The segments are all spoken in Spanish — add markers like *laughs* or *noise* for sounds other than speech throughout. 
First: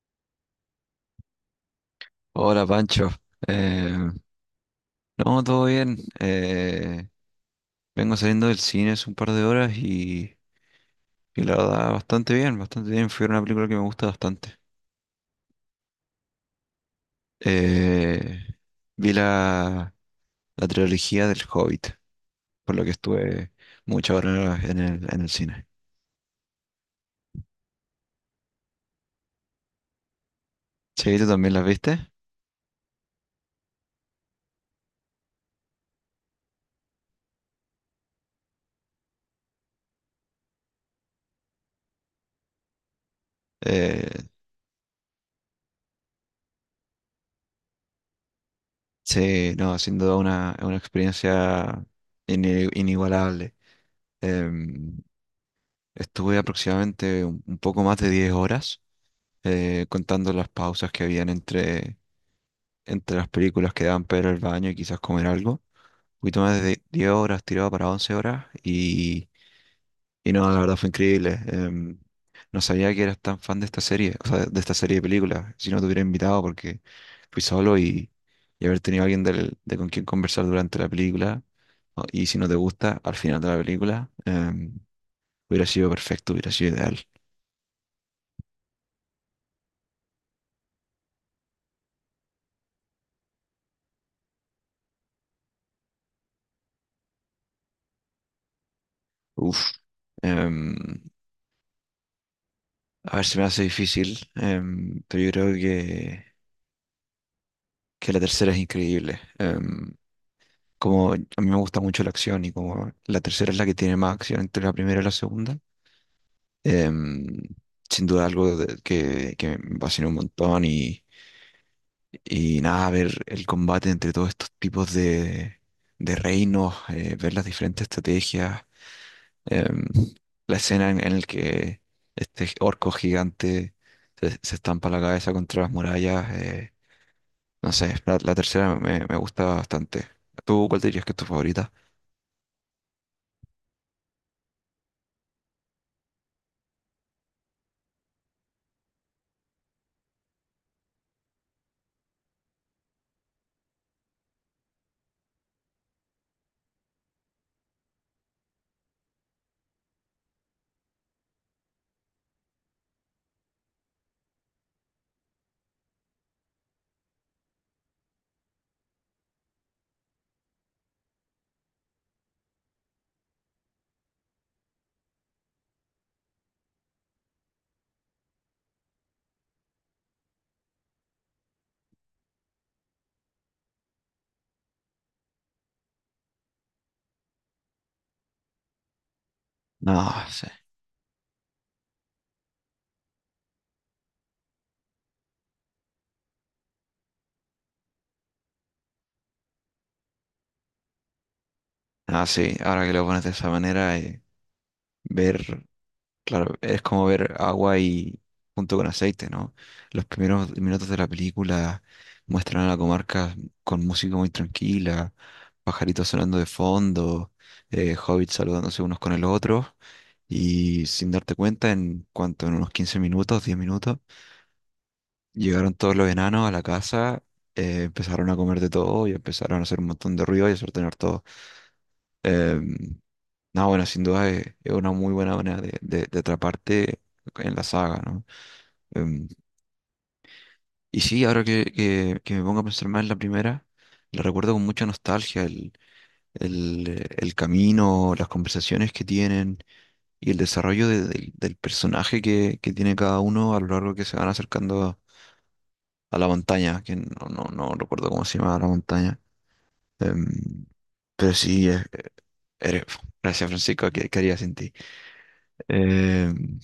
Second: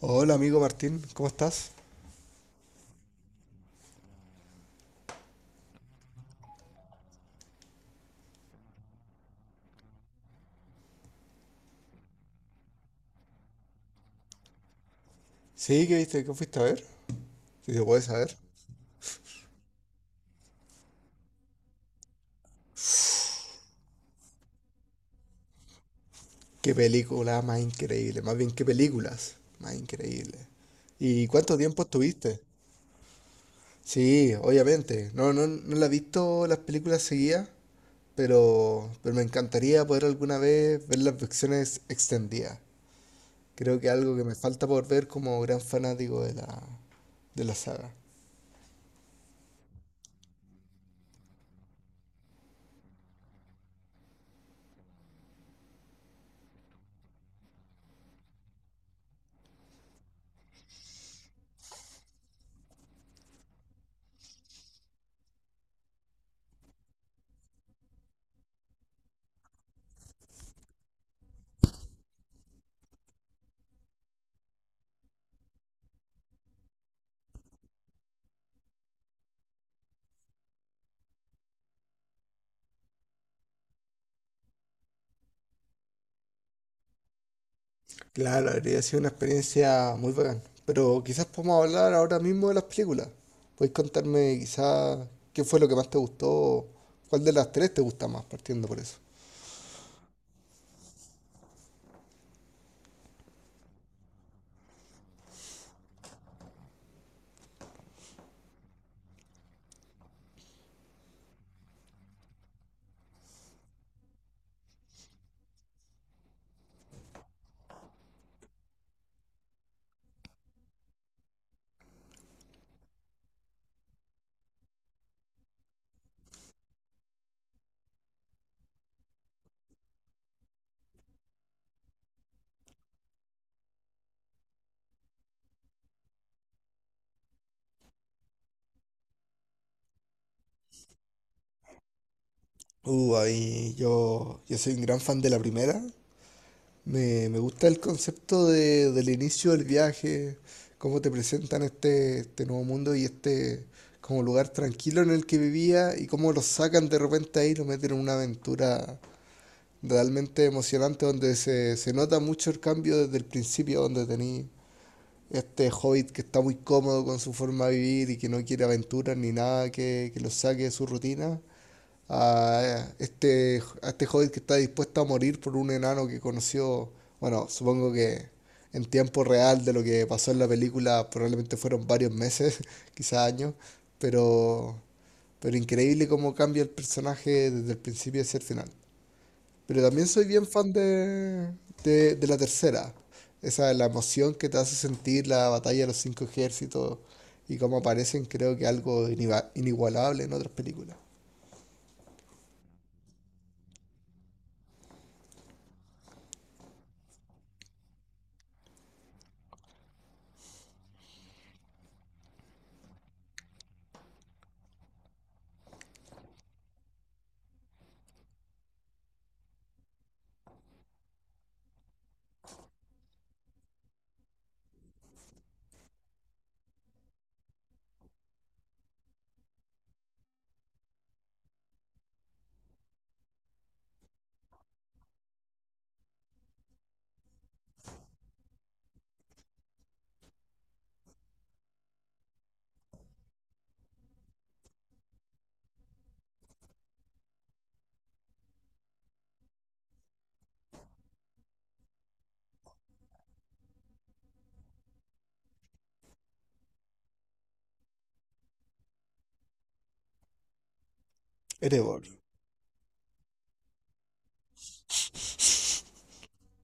Hola amigo Martín, ¿cómo estás? Hola Pancho. Eh, no, todo bien. Vengo saliendo del cine hace un par de horas y la verdad bastante bien, bastante bien. Fue una película que me gusta bastante. Sí, ¿qué viste? ¿Qué fuiste a ver? Si se puede saber. Eh, Vi la trilogía del Hobbit, por lo que estuve muchas horas en el cine. Qué película más increíble, más bien qué películas más increíble. Sí, ¿tú ¿Y también cuánto las tiempo viste? estuviste? Sí, obviamente. No, no, no la he visto las películas seguidas, pero me encantaría poder alguna vez ver las versiones extendidas. Creo que es algo que Eh, me falta por ver como gran fanático de la saga. sí, no, sin duda una experiencia inigualable. Em, Estuve aproximadamente un poco más de 10 horas, contando las pausas que habían entre las películas que daban para ir al baño y quizás comer algo. Un poquito más de 10 horas tirado para 11 horas, y no, la verdad fue increíble. No sabía que eras tan fan de esta serie, o sea, de esta serie de películas. Si no te hubiera invitado porque fui solo, y haber tenido alguien de con quien conversar durante la película. Y si no te gusta, al final de la película, hubiera sido perfecto, hubiera sido ideal. Claro, habría sido una experiencia muy bacán. Pero quizás podemos hablar ahora mismo de las películas. Puedes contarme quizás qué fue lo que más te gustó, cuál de las tres te gusta más, partiendo por eso. Uf, em, a ver si me hace difícil, pero yo creo que la tercera es increíble. Como a mí me gusta mucho la acción y como la tercera es la que tiene más acción entre la primera y la segunda, em, sin duda algo que me fascinó un montón, y nada, ver el combate entre todos estos tipos de reinos, ver las diferentes estrategias. em, la escena en, la que este orco gigante se estampa la cabeza contra las murallas. No sé, la tercera me gusta bastante. ¿Tú cuál dirías que es tu favorita? Ahí yo soy un gran fan de la primera. Me gusta el concepto de- del inicio del viaje, cómo te presentan este nuevo mundo y este como lugar tranquilo en el que vivía y cómo lo sacan de repente ahí y lo meten en una aventura realmente emocionante, donde se nota mucho el cambio desde el principio, donde tenéis este hobbit que está muy cómodo con su forma de vivir y que no quiere aventuras ni nada que lo saque de su rutina, a este hobbit que está dispuesto a morir por un enano que conoció, bueno, supongo que en tiempo real de lo que pasó en la película probablemente fueron varios meses, *laughs* quizás años, pero, pero increíble cómo cambia el personaje desde el principio hacia el final. Pero No también soy bien sé. fan de la tercera. Esa, la emoción que te hace sentir la batalla de los cinco ejércitos y cómo aparecen, creo que algo inigualable en otras películas. Ah, sí, ahora que lo pones de esa manera, ver claro, es como ver agua y junto con aceite, ¿no? Los primeros minutos de la película muestran a la Comarca con música muy tranquila, pajaritos sonando de fondo, hobbits saludándose unos con el otro, y sin darte cuenta, en cuanto en unos 15 minutos, 10 minutos, llegaron todos los enanos a la casa, empezaron a comer de todo y empezaron a hacer un montón de ruido y a sortear todo. Em, no, bueno, sin duda es una muy buena manera de atraparte en la saga, ¿no? Em, y sí, ahora que me pongo a pensar más en la primera, la recuerdo con mucha nostalgia, el camino, las conversaciones que tienen y el desarrollo del personaje que tiene cada uno a lo largo que se van acercando a la montaña, que no recuerdo cómo se llama la montaña. Em, pero sí, Erebor. eres- gracias, Francisco, ¿qué haría sin ti? Em,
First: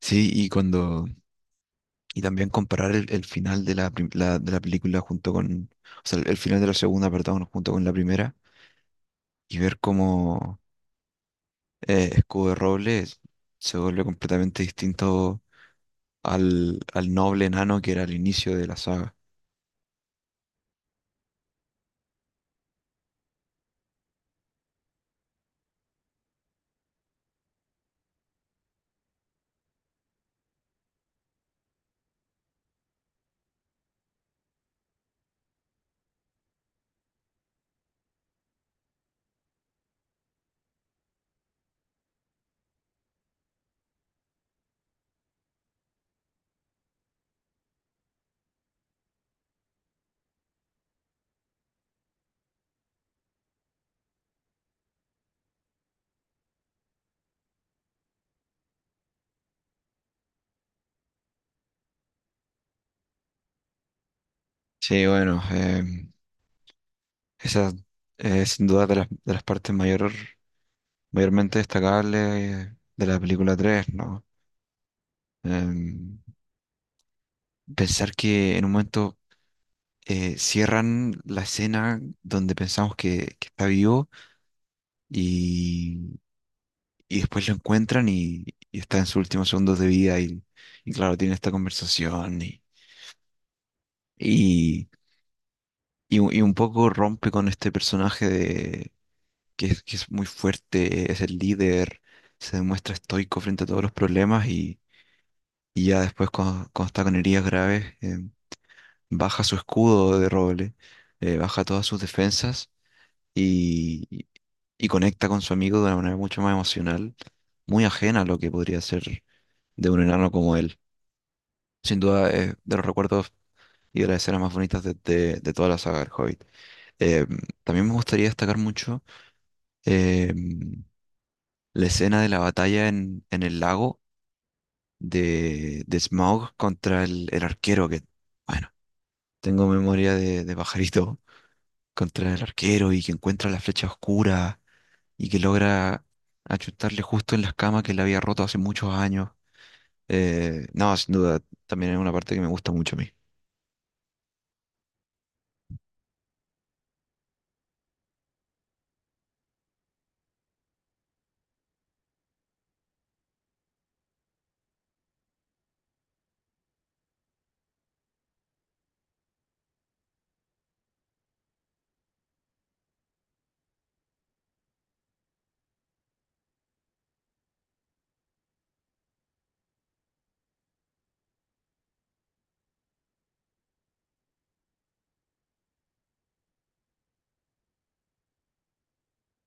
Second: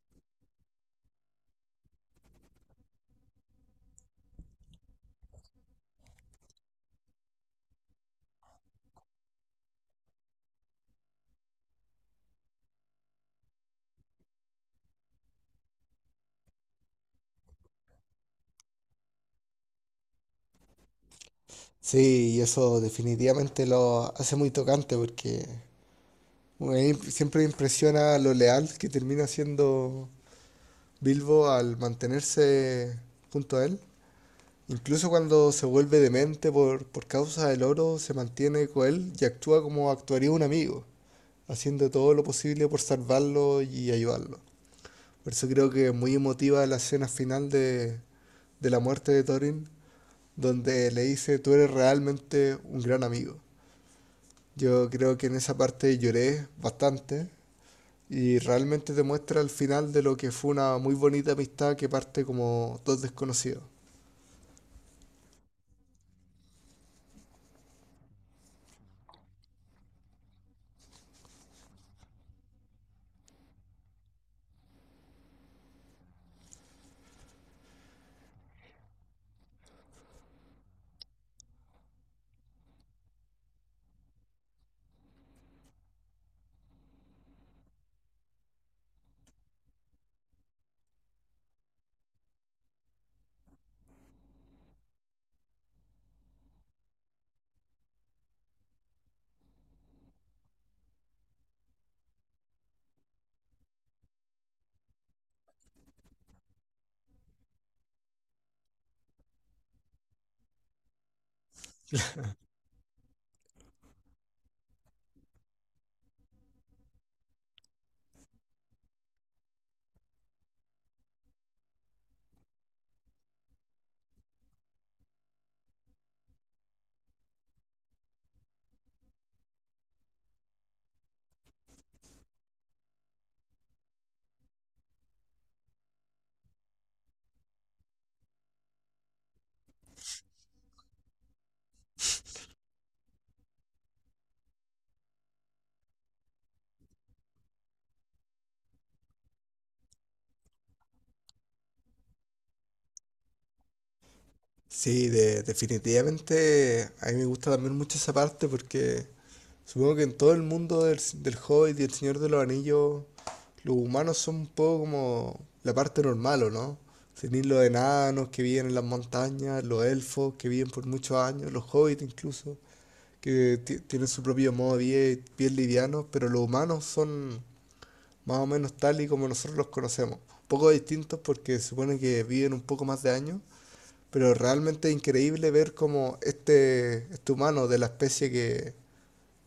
Sí, y también comparar el final de la película junto con, o sea, el final de la segunda, perdón, junto con la primera, y ver cómo, Escudo de Roble se vuelve completamente distinto al noble enano que era al inicio de la saga. Sí, y eso definitivamente lo hace muy tocante porque siempre me impresiona lo leal que termina siendo Bilbo al mantenerse junto a él. Incluso cuando se vuelve demente por causa del oro, se mantiene con él y actúa como actuaría un amigo, haciendo todo lo posible por salvarlo y ayudarlo. Por eso creo que es muy emotiva la escena final de la muerte de Thorin, donde le dice, tú eres realmente un gran amigo. Yo creo que en esa parte lloré bastante y realmente te muestra el final de lo que fue una muy bonita amistad que parte como dos desconocidos. Sí, bueno, esa es sin duda de las partes mayormente destacables de la película tres, ¿no? Em, Pensar que en un momento, cierran la escena donde pensamos que está vivo, y, y después lo encuentran, y está en sus últimos segundos de vida, y claro, tiene esta conversación, y, y un poco rompe con este personaje de, que es muy fuerte, es el líder, se demuestra estoico frente a todos los problemas, y ya después cuando, está con heridas graves. Baja su Escudo de Roble, baja todas sus defensas y, y conecta con su amigo de una manera mucho más emocional, muy ajena a lo que podría ser de un enano como él. Sin duda es de los recuerdos y de las escenas más bonitas de toda la saga del Hobbit. Eh, También me gustaría destacar mucho, eh, la escena de la batalla en el lago de Smaug contra el arquero, que, bueno, tengo memoria de pajarito contra el arquero y que encuentra la flecha oscura y que logra achutarle justo en las camas que le había roto hace muchos años. No, sin duda, también es una parte que me gusta mucho a mí. Sí, definitivamente a mí me gusta también mucho esa parte porque supongo que en todo el mundo del Hobbit y el Señor de los Anillos, los humanos son un poco como la parte normal, ¿o no? Tenéis los enanos que viven en las montañas, los elfos que viven por muchos años, los hobbits incluso, que tienen su propio modo de vida, y bien liviano, pero los humanos son más o menos tal y como nosotros los conocemos. Un poco distintos porque supone que viven un poco más de años pero realmente increíble ver cómo este humano de la especie que,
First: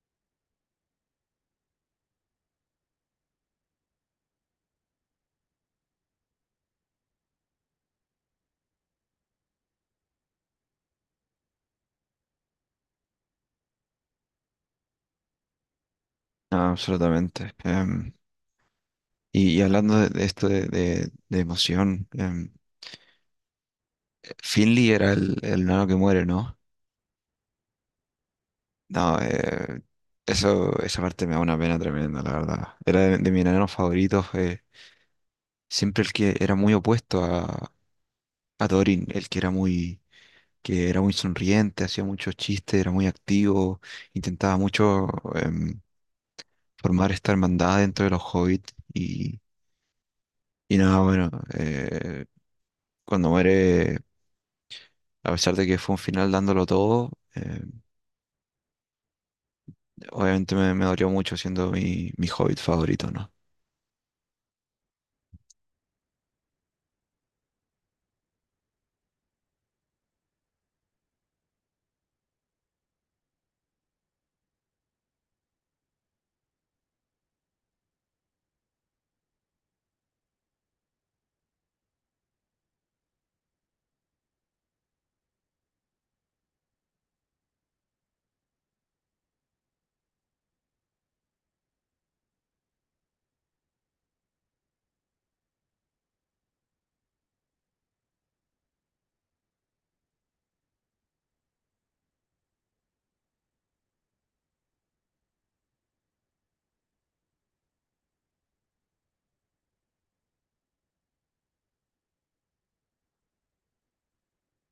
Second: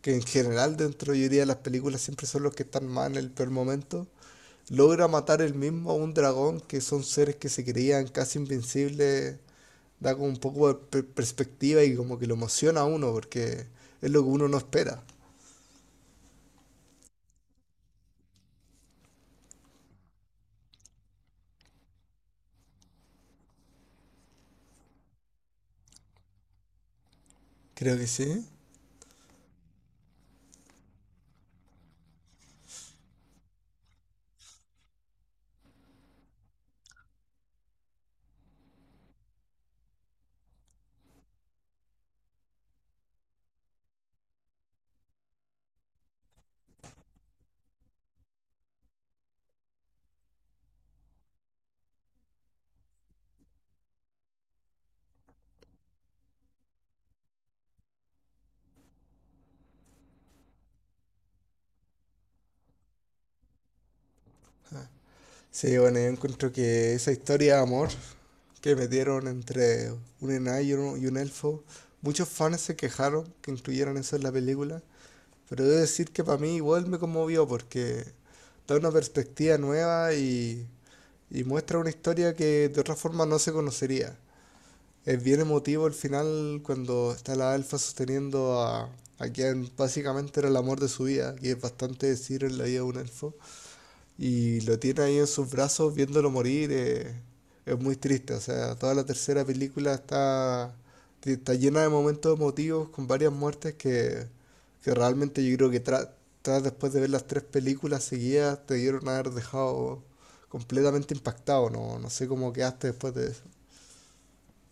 que en general dentro yo diría de las películas siempre son los que están mal en el peor momento, logra matar él mismo a un dragón que son seres que se creían casi invencibles, da como un poco de perspectiva y como que lo emociona a uno porque es lo que uno no espera. Ah, absolutamente. Y hablando de, esto de emoción. Finley era el nano que muere, ¿no? Creo que sí. No, esa parte me da una pena tremenda, la verdad. Era de mis enanos favoritos, siempre el que era muy opuesto a Dorin, el que era muy sonriente, hacía muchos chistes, era muy activo, intentaba mucho, em, formar esta hermandad dentro de los hobbits, y nada, bueno, eh, cuando muere, a pesar de que fue un final dándolo todo, obviamente me dolió mucho siendo mi hobbit favorito, ¿no? Sí, bueno, yo encuentro que esa historia de amor que metieron entre un enano y un elfo, muchos fans se quejaron que incluyeran eso en la película, pero debo decir que para mí igual me conmovió porque da una perspectiva nueva y muestra una historia que de otra forma no se conocería. Es bien emotivo el final cuando está la elfa sosteniendo a quien básicamente era el amor de su vida, que es bastante decir en la vida de un elfo. Y lo tiene ahí en sus brazos viéndolo morir. Es muy triste. O sea, toda la tercera película está llena de momentos emotivos con varias muertes que realmente yo creo que tras después de ver las tres películas seguidas te dieron a haber dejado completamente impactado. No, no sé cómo quedaste después de eso.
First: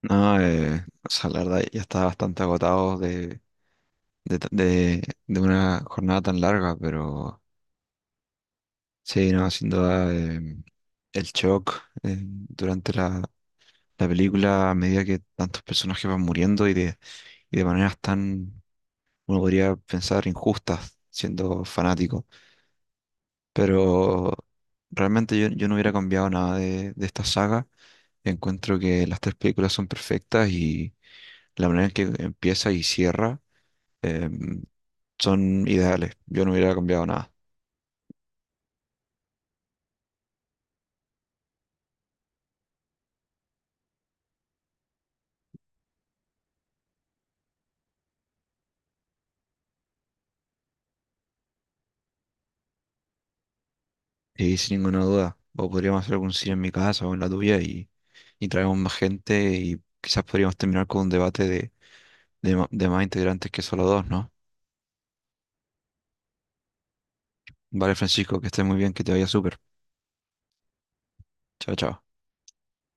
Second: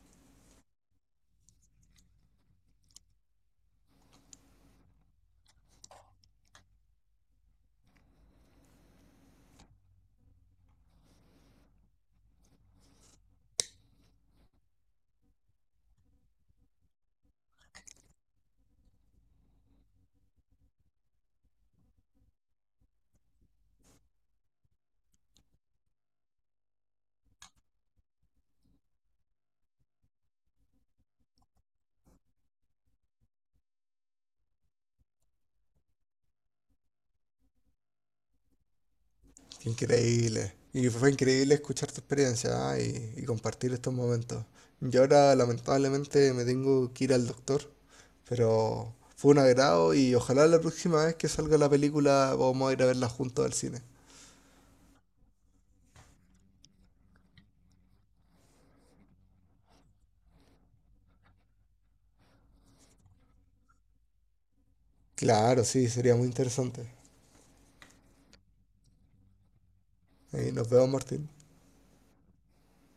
No, o sea, la verdad ya estaba bastante agotado de, ta- de- de una jornada tan larga, pero sí, no, sin duda, el shock, durante la película a medida que tantos personajes van muriendo y de, maneras tan, uno podría pensar, injustas siendo fanático. Pero realmente yo no hubiera cambiado nada de esta saga. Encuentro que las tres películas son perfectas y la manera en que empieza y cierra, em, son ideales. Yo no hubiera cambiado nada. Qué increíble. Y fue increíble escuchar tu experiencia, ¿ah? y compartir estos momentos. Yo ahora lamentablemente me tengo que ir al doctor. Pero fue un agrado y ojalá la próxima vez que salga la película vamos a ir a verla juntos al cine. Y sin ninguna duda, o podríamos hacer algún cine en mi casa o en la tuya, y traemos más gente y quizás podríamos terminar con un debate de más integrantes que solo dos, ¿no? Claro, sí, sería muy interesante. Vale, Francisco, que estés muy bien, que te vaya súper. Ahí nos vemos, Martín. Chao, chao.